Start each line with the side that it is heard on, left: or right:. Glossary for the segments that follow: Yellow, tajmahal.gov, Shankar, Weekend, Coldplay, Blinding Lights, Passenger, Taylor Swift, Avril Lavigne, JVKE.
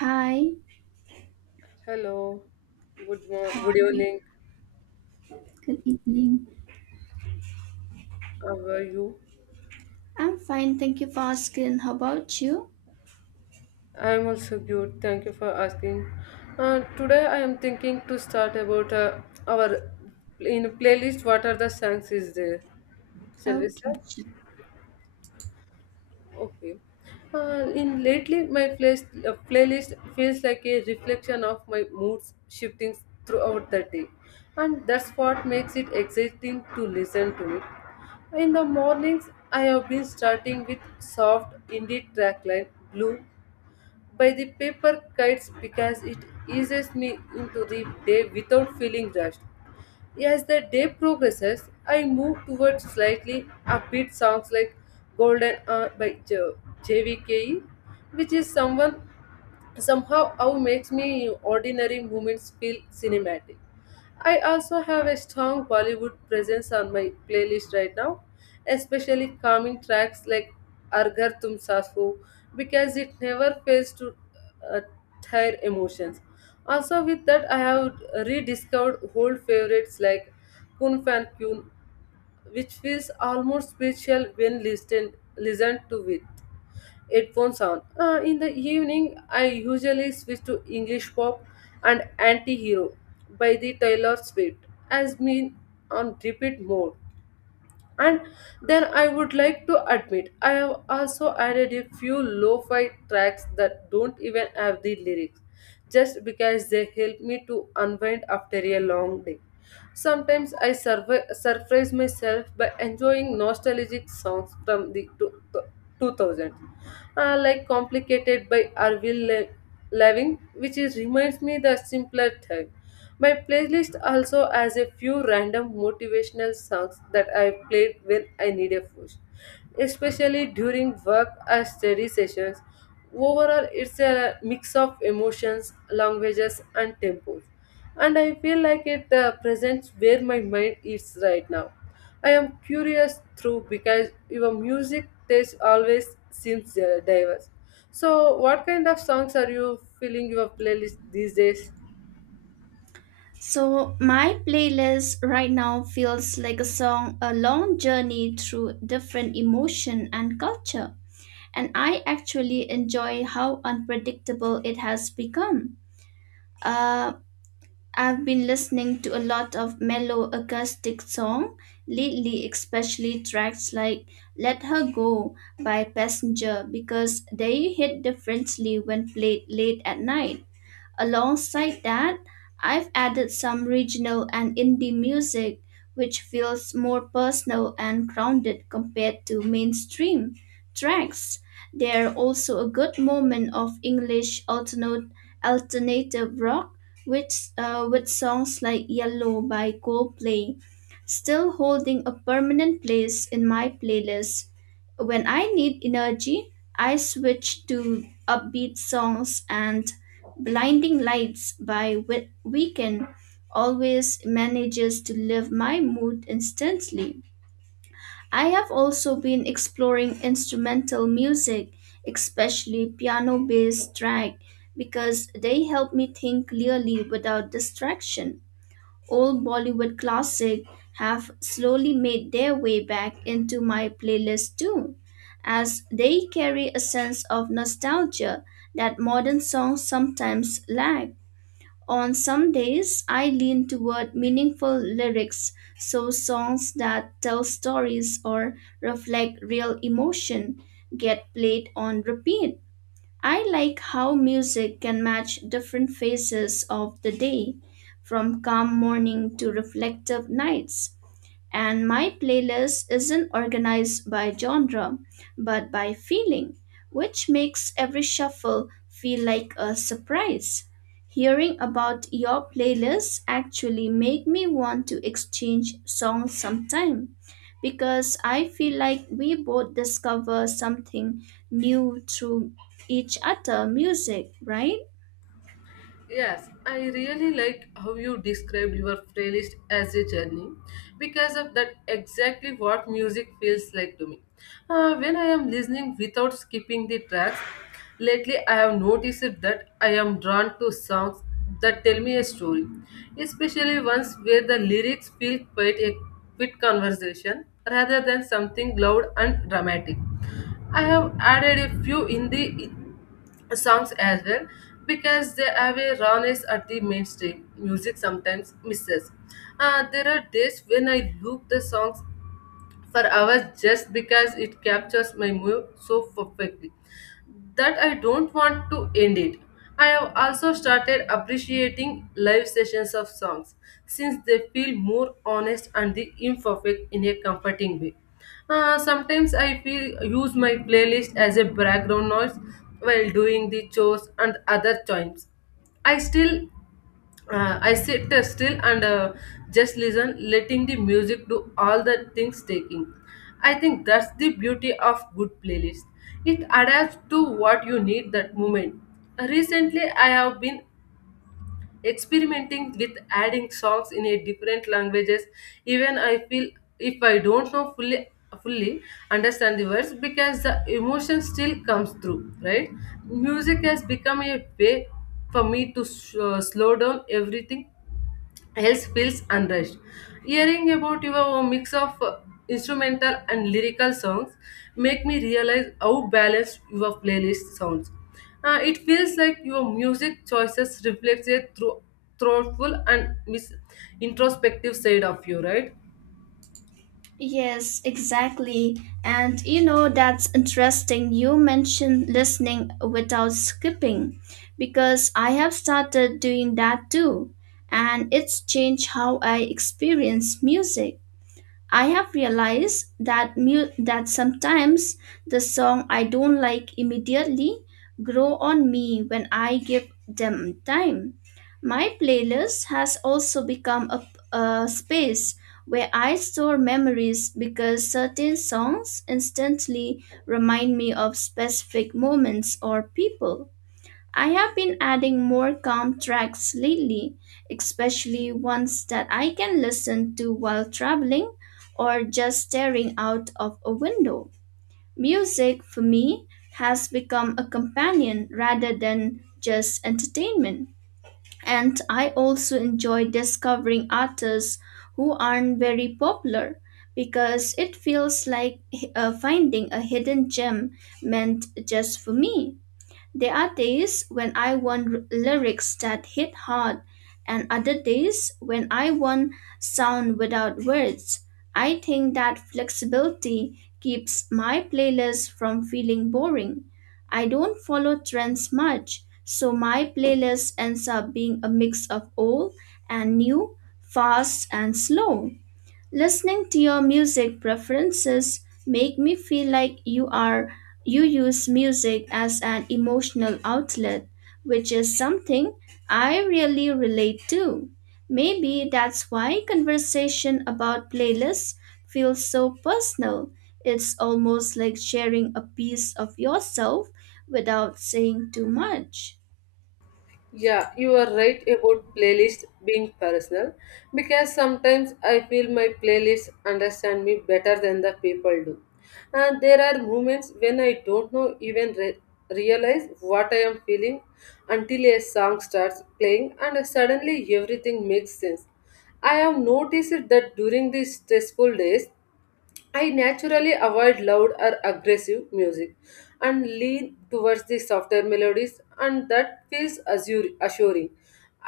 right: Hi,
left: Hello, good
right: how
left: morning,
right: are
left: good
right: you?
left: evening.
right: Good evening.
left: How are you?
right: I'm fine, thank you for asking. How about you?
left: I am also good. Thank you for asking. Today I am thinking to start about our in playlist. What are the songs is there? Shall we start?
right: Okay, sure.
left: Okay. In lately, my place, playlist feels like a reflection of my moods shifting throughout the day, and that's what makes it exciting to listen to it. In the mornings, I have been starting with soft indie trackline blue by the paper kites because it eases me into the day without feeling rushed. As the day progresses, I move towards slightly upbeat songs like Golden Hour by JVKE, which is someone somehow how makes me ordinary moments feel cinematic. I also have a strong Bollywood presence on my playlist right now, especially calming tracks like Arghar Tum Sasu because it never fails to uh, tire emotions. Also, with that, I have rediscovered old favorites like Kun Fan Kun, which feels almost spiritual when listened to with. Headphone sound. In the evening, I usually switch to English pop and Anti Hero by the Taylor Swift, as me on repeat mode. And then I would like to admit, I have also added a few lo fi tracks that don't even have the lyrics, just because they help me to unwind after a long day. Sometimes I surprise myself by enjoying nostalgic songs from the two thousands, like Complicated by Arvil Lavigne, which is, reminds me the simpler time. My playlist also has a few random motivational songs that I played when I need a push, especially during work or study sessions. Overall, it's a mix of emotions, languages, and tempos, and I feel like it presents where my mind is right now. I am curious through because your music taste always seems diverse. So, what kind of songs are you filling your playlist these days?
right: So, my playlist right now feels like a song, a long journey through different emotion and culture. And I actually enjoy how unpredictable it has become. Uh, I've been listening to a lot of mellow acoustic song lately, especially tracks like Let Her Go by Passenger because they hit differently when played late at night. Alongside that, I've added some regional and indie music, which feels more personal and grounded compared to mainstream tracks. They're also a good moment of English alternative rock, which, with songs like Yellow by Coldplay, still holding a permanent place in my playlist. When I need energy, I switch to upbeat songs and Blinding Lights by Weekend always manages to lift my mood instantly. I have also been exploring instrumental music, especially piano based track, because they help me think clearly without distraction. Old Bollywood classics have slowly made their way back into my playlist too, as they carry a sense of nostalgia that modern songs sometimes lack. On some days, I lean toward meaningful lyrics, so songs that tell stories or reflect real emotion get played on repeat. I like how music can match different phases of the day, from calm morning to reflective nights, and my playlist isn't organized by genre but by feeling, which makes every shuffle feel like a surprise. Hearing about your playlist actually made me want to exchange songs sometime because I feel like we both discover something new through each other music, right?
left: Yes, I really like how you described your playlist as a journey because of that exactly what music feels like to me. When I am listening without skipping the tracks, lately I have noticed that I am drawn to songs that tell me a story, especially ones where the lyrics feel quite a quick conversation rather than something loud and dramatic. I have added a few in the songs as well because they have a rawness at the mainstream music sometimes misses. There are days when I loop the songs for hours just because it captures my mood so perfectly that I don't want to end it. I have also started appreciating live sessions of songs since they feel more honest and the imperfect in a comforting way. Sometimes I feel use my playlist as a background noise while doing the chores and other times. I still I sit still and just listen, letting the music do all the things taking. I think that's the beauty of good playlist. It adapts to what you need that moment. Recently, I have been experimenting with adding songs in a different languages. Even I feel if I don't know fully understand the words because the emotion still comes through right music has become a way for me to slow down everything else feels unrest. Hearing about your mix of instrumental and lyrical songs make me realize how balanced your playlist sounds. It feels like your music choices reflect a thoughtful and introspective side of you, right?
right: Yes, exactly. And you know, that's interesting. You mentioned listening without skipping because I have started doing that too. And it's changed how I experience music. I have realized that sometimes the song I don't like immediately grow on me when I give them time. My playlist has also become a space where I store memories because certain songs instantly remind me of specific moments or people. I have been adding more calm tracks lately, especially ones that I can listen to while traveling or just staring out of a window. Music, for me, has become a companion rather than just entertainment. And I also enjoy discovering artists who aren't very popular because it feels like finding a hidden gem meant just for me. There are days when lyrics that hit hard, and other days when I want sound without words. I think that flexibility keeps my playlist from feeling boring. I don't follow trends much, so my playlist ends up being a mix of old and new, fast and slow. Listening to your music preferences make me feel like you use music as an emotional outlet, which is something I really relate to. Maybe that's why conversation about playlists feels so personal. It's almost like sharing a piece of yourself without saying too much.
left: Yeah, you are right about playlists being personal because sometimes I feel my playlists understand me better than the people do. And there are moments when I don't know even realize what I am feeling until a song starts playing and suddenly everything makes sense. I have noticed that during these stressful days, I naturally avoid loud or aggressive music and lean towards the softer melodies, and that feels assuring.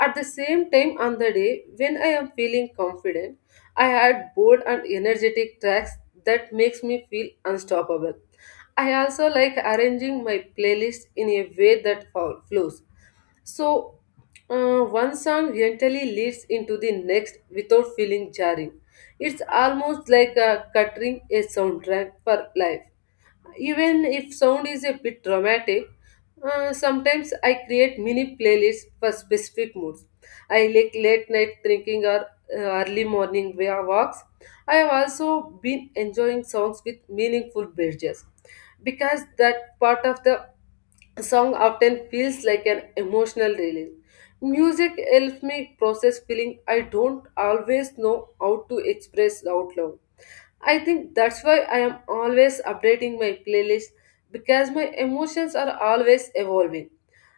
left: At the same time, on the day when I am feeling confident, I add bold and energetic tracks that makes me feel unstoppable. I also like arranging my playlist in a way that flows. So, one song gently leads into the next without feeling jarring. It's almost like cutting a soundtrack for life. Even if sound is a bit dramatic, sometimes I create mini playlists for specific moods. I like late night drinking or early morning walks. I have also been enjoying songs with meaningful bridges because that part of the a song often feels like an emotional release. Music helps me process feeling I don't always know how to express out loud. I think that's why I am always updating my playlist because my emotions are always evolving.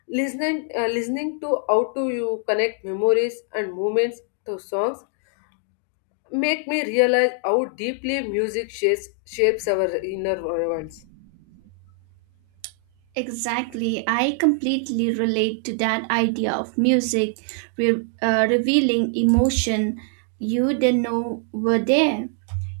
left: Listening to how to you connect memories and moments to songs make me realize how deeply music shapes our inner worlds.
right: Exactly. I completely relate to that idea of music revealing emotion you didn't know were there.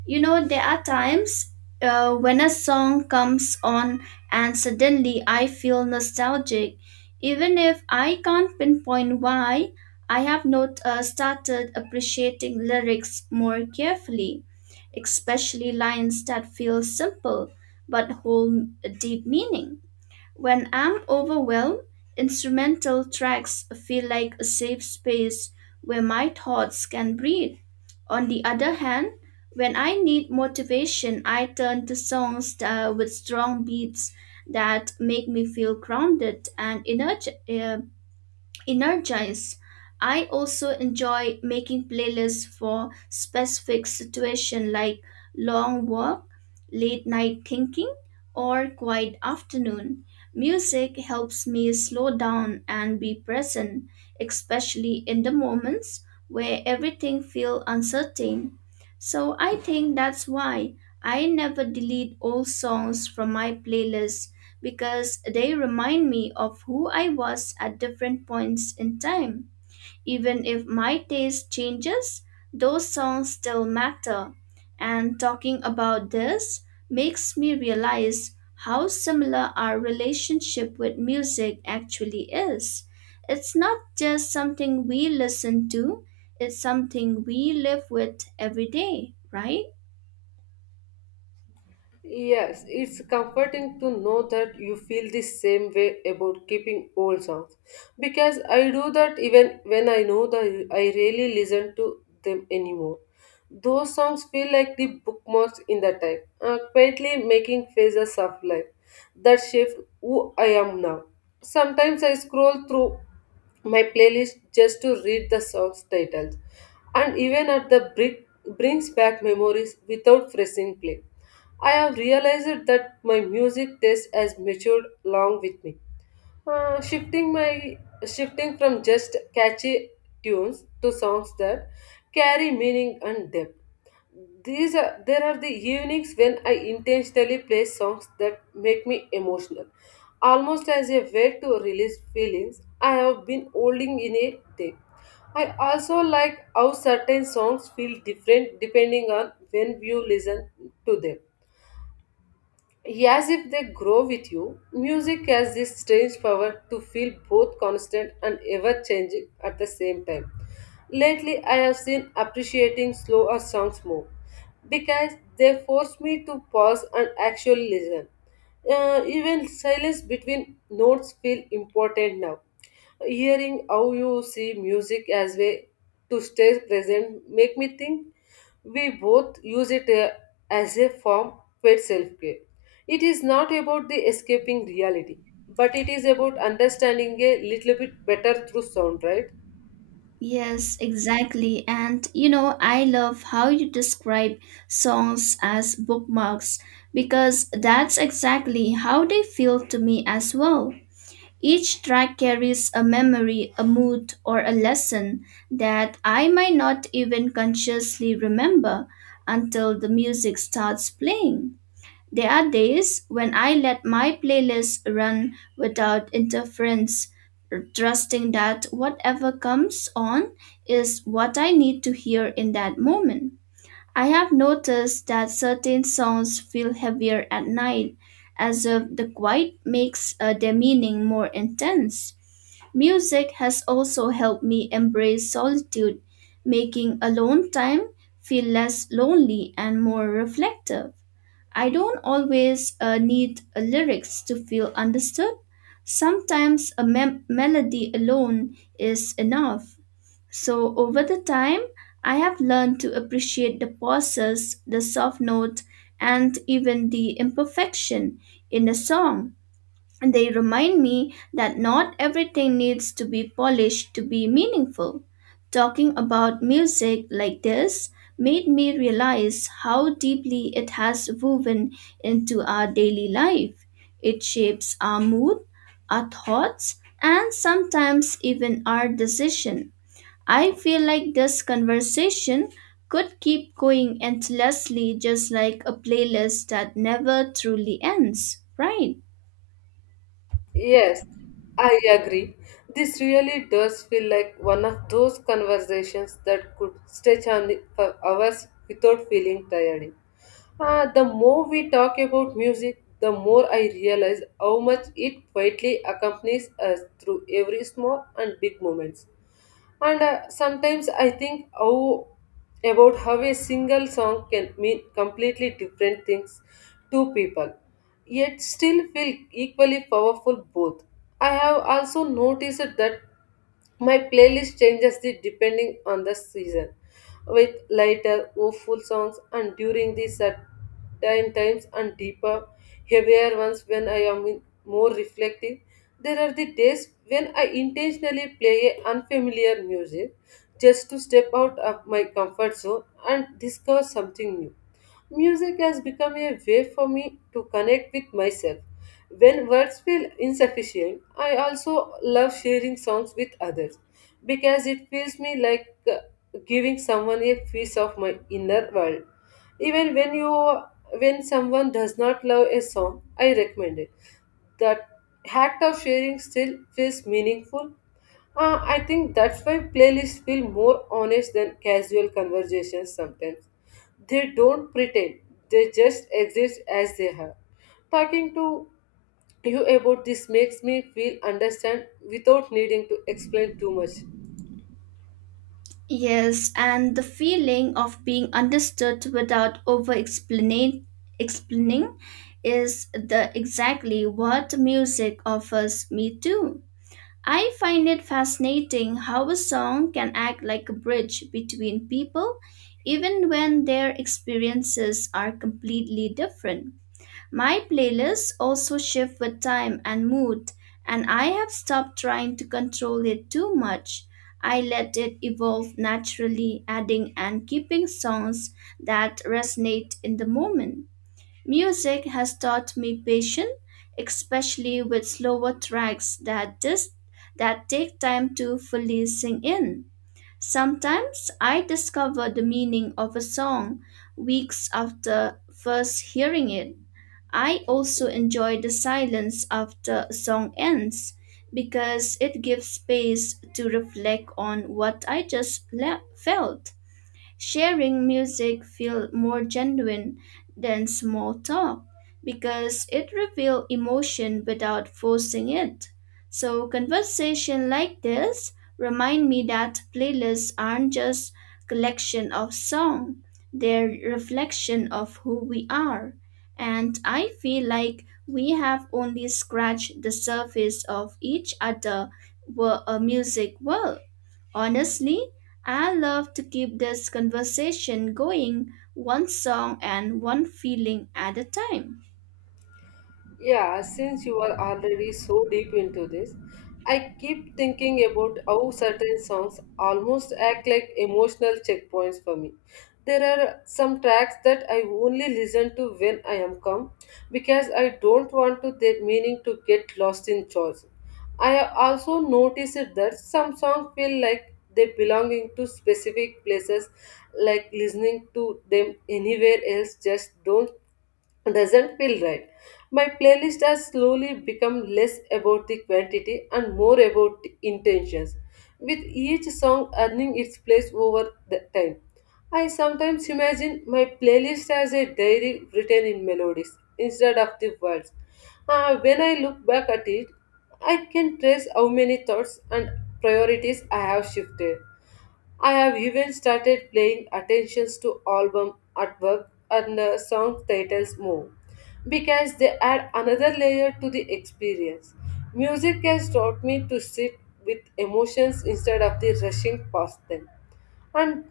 right: You know, there are times when a song comes on and suddenly I feel nostalgic. Even if I can't pinpoint why, I have not started appreciating lyrics more carefully, especially lines that feel simple but hold a deep meaning. When I'm overwhelmed, instrumental tracks feel like a safe space where my thoughts can breathe. On the other hand, when I need motivation, I turn to songs that, with strong beats that make me feel grounded and energetic energized. I also enjoy making playlists for specific situations like long walk, late night thinking, or quiet afternoon. Music helps me slow down and be present, especially in the moments where everything feels uncertain. So I think that's why I never delete old songs from my playlist because they remind me of who I was at different points in time. Even if my taste changes, those songs still matter. And talking about this makes me realize how similar our relationship with music actually is. It's not just something we listen to, it's something we live with every day, right?
left: Yes, it's comforting to know that you feel the same way about keeping old songs because I do that even when I know that I really listen to them anymore. Those songs feel like the bookmarks in the time, quietly making phases of life that shape who I am now. Sometimes I scroll through my playlist just to read the songs titles, and even at the brink brings back memories without pressing play. I have realized that my music taste has matured along with me. Uh, shifting my shifting from just catchy tunes to songs that carry meaning and depth. These are there are the evenings when I intentionally play songs that make me emotional, almost as a way to release feelings I have been holding in a day. I also like how certain songs feel different depending on when you listen to them as if they grow with you, music has this strange power to feel both constant and ever changing at the same time. Lately, I have seen appreciating slower songs more because they force me to pause and actually listen. Even silence between notes feel important now. Hearing how you see music as way to stay present make me think we both use it as a form for self-care. It is not about the escaping reality, but it is about understanding a little bit better through sound, right?
right: Yes, exactly. And you know, I love how you describe songs as bookmarks because that's exactly how they feel to me as well. Each track carries a memory, a mood, or a lesson that I might not even consciously remember until the music starts playing. There are days when I let my playlist run without interference, trusting that whatever comes on is what I need to hear in that moment. I have noticed that certain sounds feel heavier at night, as if the quiet makes their meaning more intense. Music has also helped me embrace solitude, making alone time feel less lonely and more reflective. I don't always need lyrics to feel understood. Sometimes a melody alone is enough. So, over the time, I have learned to appreciate the pauses, the soft note, and even the imperfection in a song. And they remind me that not everything needs to be polished to be meaningful. Talking about music like this made me realize how deeply it has woven into our daily life. It shapes our mood, our thoughts, and sometimes even our decision. I feel like this conversation could keep going endlessly just like a playlist that never truly ends, right?
left: Yes, I agree. This really does feel like one of those conversations that could stretch on for hours without feeling tiring. Ah, the more we talk about music, the more I realize how much it quietly accompanies us through every small and big moments. And sometimes I think how about how a single song can mean completely different things to people yet still feel equally powerful both. I have also noticed that my playlist changes the depending on the season, with lighter, woeful songs and during the certain times and deeper, heavier ones when I am more reflective. There are the days when I intentionally play a unfamiliar music just to step out of my comfort zone and discover something new. Music has become a way for me to connect with myself. When words feel insufficient, I also love sharing songs with others because it feels me like giving someone a piece of my inner world. Even when someone does not love a song, I recommend it. That act of sharing still feels meaningful. I think that's why playlists feel more honest than casual conversations sometimes. They don't pretend, they just exist as they are. Talking to you about this makes me feel understand without needing to explain too much.
right: Yes, and the feeling of being understood without over explaining is the exactly what music offers me too. I find it fascinating how a song can act like a bridge between people even when their experiences are completely different. My playlists also shift with time and mood, and I have stopped trying to control it too much. I let it evolve naturally, adding and keeping songs that resonate in the moment. Music has taught me patience, especially with slower tracks that take time to fully sink in. Sometimes I discover the meaning of a song weeks after first hearing it. I also enjoy the silence after a song ends because it gives space to reflect on what I felt. Sharing music feel more genuine than small talk because it reveals emotion without forcing it. So conversation like this remind me that playlists aren't just collection of song, they're reflection of who we are. And I feel like we have only scratched the surface of each other music world. Honestly, I love to keep this conversation going one song and one feeling at a time.
left: Yeah, since you are already so deep into this, I keep thinking about how certain songs almost act like emotional checkpoints for me. There are some tracks that I only listen to when I am calm because I don't want to their meaning to get lost in chores. I have also noticed that some songs feel like they belonging to specific places, like listening to them anywhere else just don't doesn't feel right. My playlist has slowly become less about the quantity and more about the intentions, with each song earning its place over the time. I sometimes imagine my playlist as a diary written in melodies instead of the words. When I look back at it, I can trace how many thoughts and priorities I have shifted. I have even started paying attentions to album artwork and the song titles more because they add another layer to the experience. Music has taught me to sit with emotions instead of the rushing past them. And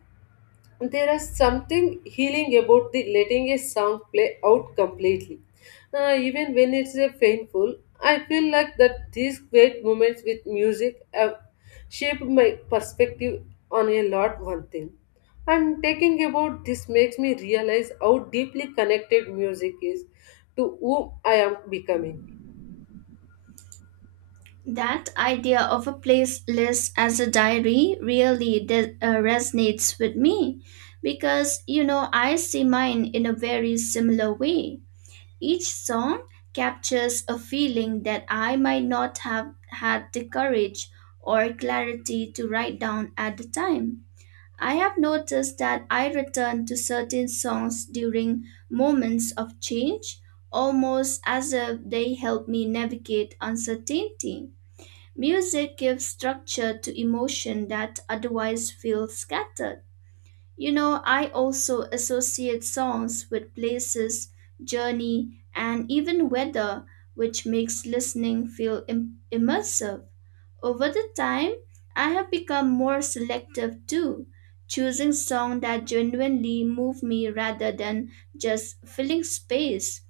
left: there is something healing about the letting a song play out completely. Even when it's a painful. I feel like that these great moments with music have shaped my perspective on a lot one thing. And taking about this makes me realize how deeply connected music is to whom I am becoming.
right: That idea of a playlist as a diary really resonates with me because you know I see mine in a very similar way. Each song captures a feeling that I might not have had the courage or clarity to write down at the time. I have noticed that I return to certain songs during moments of change, almost as if they help me navigate uncertainty. Music gives structure to emotion that otherwise feel scattered. You know, I also associate songs with places, journey, and even weather, which makes listening feel immersive. Over the time, I have become more selective too, choosing songs that genuinely move me rather than just filling space.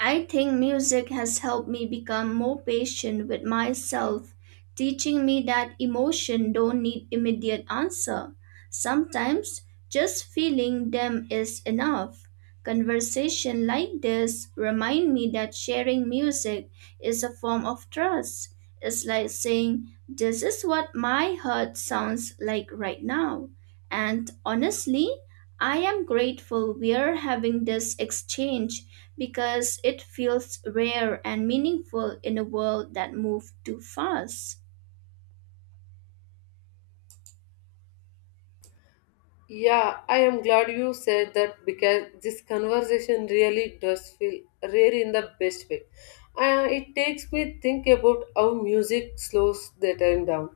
right: I think music has helped me become more patient with myself, teaching me that emotion don't need immediate answer. Sometimes just feeling them is enough. Conversation like this remind me that sharing music is a form of trust. It's like saying this is what my heart sounds like right now. And honestly, I am grateful we are having this exchange because it feels rare and meaningful in a world that moves too fast.
left: Yeah, I am glad you said that because this conversation really does feel rare in the best way. It takes me think about how music slows the time down.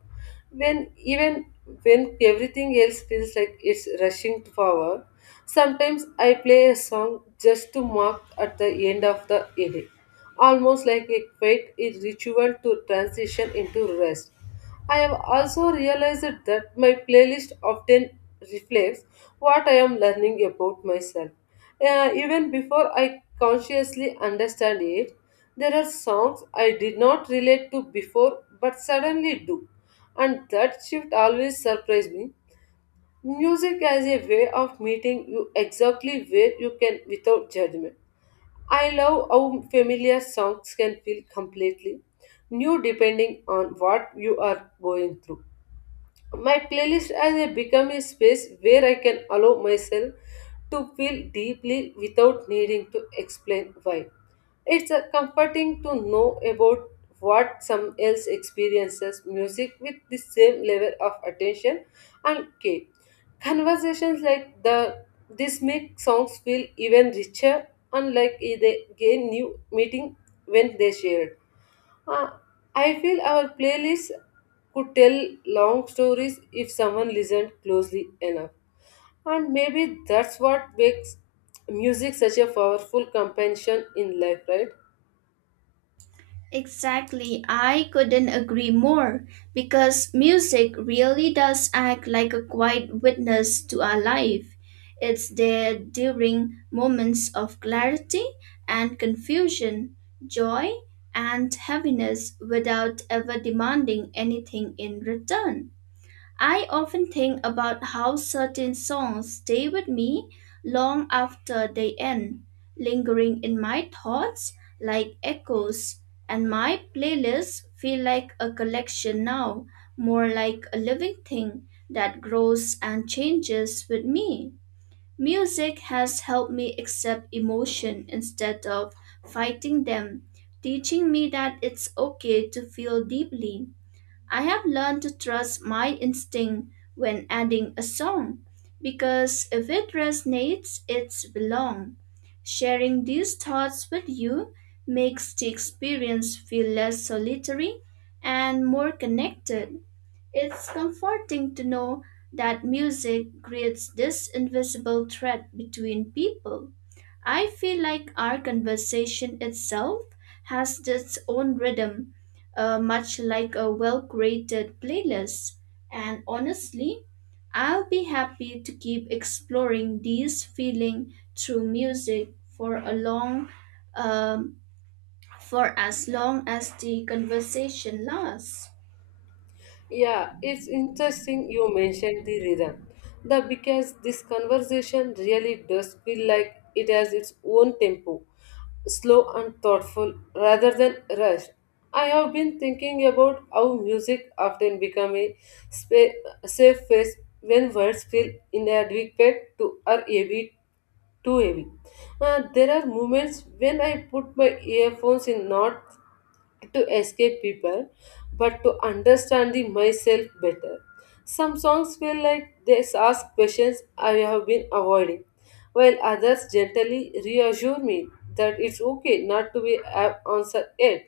left: When even when everything else feels like it's rushing forward, sometimes I play a song just to mark at the end of the day, almost like a quiet ritual to transition into rest. I have also realized that my playlist often reflects what I am learning about myself. Even before I consciously understand it, there are songs I did not relate to before but suddenly do. And that shift always surprised me. Music as a way of meeting you exactly where you can without judgment. I love how familiar songs can feel completely new depending on what you are going through. My playlist has become a space where I can allow myself to feel deeply without needing to explain why. It's comforting to know about what some else experiences music with the same level of attention and care. Conversations like the this make songs feel even richer and like they gain new meaning when they shared. Uh, I feel our playlist could tell long stories if someone listened closely enough. And maybe that's what makes music such a powerful companion in life, right?
right: Exactly, I couldn't agree more because music really does act like a quiet witness to our life. It's there during moments of clarity and confusion, joy and heaviness without ever demanding anything in return. I often think about how certain songs stay with me long after they end, lingering in my thoughts like echoes, and my playlists feel like a collection now, more like a living thing that grows and changes with me. Music has helped me accept emotion instead of fighting them, teaching me that it's okay to feel deeply. I have learned to trust my instinct when adding a song because if it resonates, it's belong. Sharing these thoughts with you makes the experience feel less solitary and more connected. It's comforting to know that music creates this invisible thread between people. I feel like our conversation itself has its own rhythm, much like a well curated playlist. And honestly, I'll be happy to keep exploring these feeling through music for a long, um, for as long as the conversation lasts.
left: Yeah, it's interesting you mentioned the rhythm. The because this conversation really does feel like it has its own tempo, slow and thoughtful rather than rushed. I have been thinking about how music often become a spa- safe space when words feel inadequate to or heavy too heavy. There are moments when I put my earphones in not to escape people, but to understand the myself better. Some songs feel like they ask questions I have been avoiding, while others gently reassure me that it's okay not to be answered yet.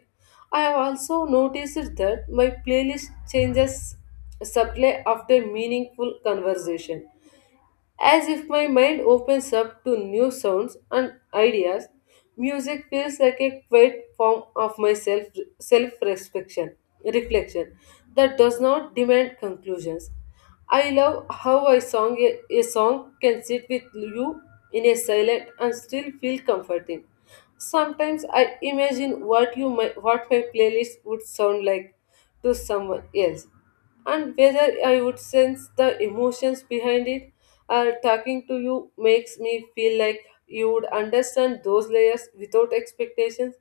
left: I have also noticed that my playlist changes subtly after meaningful conversation as if my mind opens up to new sounds and ideas. Music feels like a quiet form of my self reflection that does not demand conclusions. I love how a song can sit with you in a silent and still feel comforting. Sometimes I imagine what my playlist would sound like to someone else and whether I would sense the emotions behind it. Talking to you makes me feel like you would understand those layers without expectations.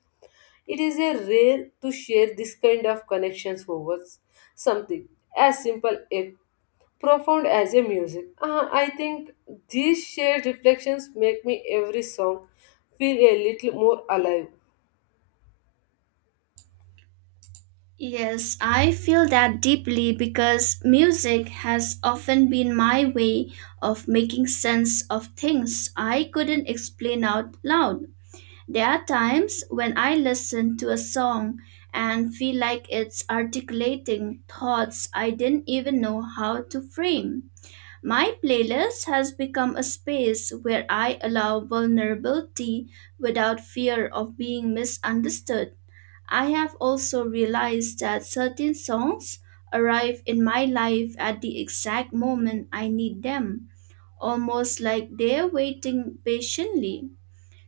left: It is a rare to share this kind of connections over something as simple yet profound as a music. I think these shared reflections make me every song feel a little more alive.
right: Yes, I feel that deeply because music has often been my way of making sense of things I couldn't explain out loud. There are times when I listen to a song and feel like it's articulating thoughts I didn't even know how to frame. My playlist has become a space where I allow vulnerability without fear of being misunderstood. I have also realized that certain songs arrive in my life at the exact moment I need them, almost like they're waiting patiently.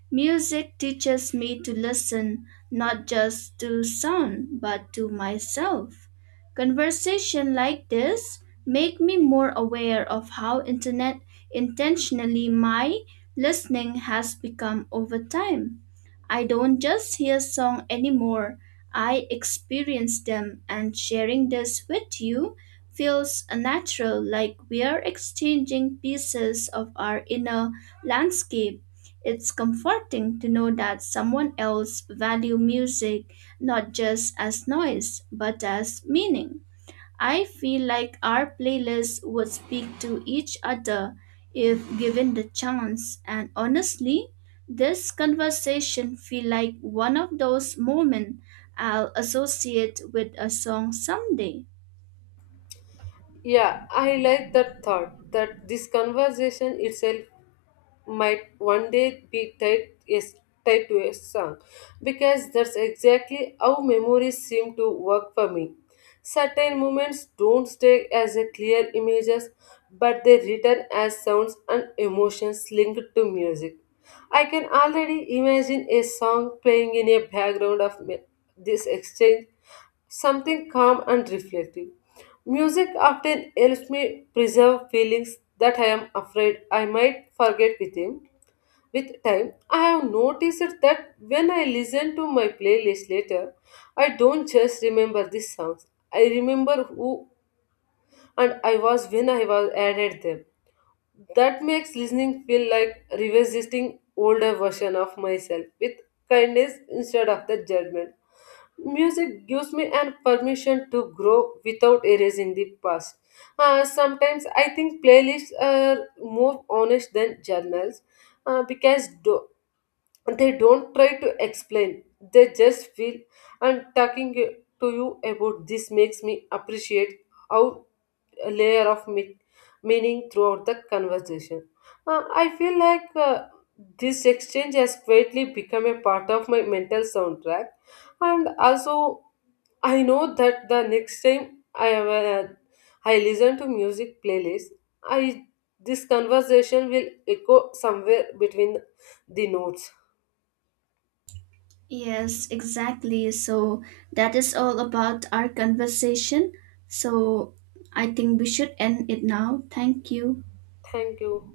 right: Music teaches me to listen not just to sound but to myself. Conversation like this make me more aware of how internet intentionally my listening has become over time. I don't just hear songs anymore. I experience them and sharing this with you feels natural like we are exchanging pieces of our inner landscape. It's comforting to know that someone else value music not just as noise but as meaning. I feel like our playlists would speak to each other if given the chance, and honestly, this conversation feel like one of those moments I'll associate with a song someday.
left: Yeah, I like that thought that this conversation itself might one day be tied, yes, tied to a song because that's exactly how memories seem to work for me. Certain moments don't stay as a clear images, but they return as sounds and emotions linked to music. I can already imagine a song playing in a background of this exchange, something calm and reflective. Music often helps me preserve feelings that I am afraid I might forget with him. With time, I have noticed that when I listen to my playlist later, I don't just remember these songs. I remember who and I was when I was added them. That makes listening feel like revisiting older version of myself with kindness instead of the judgment. Music gives me an permission to grow without erasing the past. Sometimes I think playlists are more honest than journals because they don't try to explain, they just feel. And talking to you about this makes me appreciate how a layer of meaning throughout the conversation. I feel like this exchange has quietly become a part of my mental soundtrack, and also I know that the next time I listen to music playlist, I this conversation will echo somewhere between the notes.
right: Yes, exactly. So that is all about our conversation. So I think we should end it now. Thank you.
left: Thank you.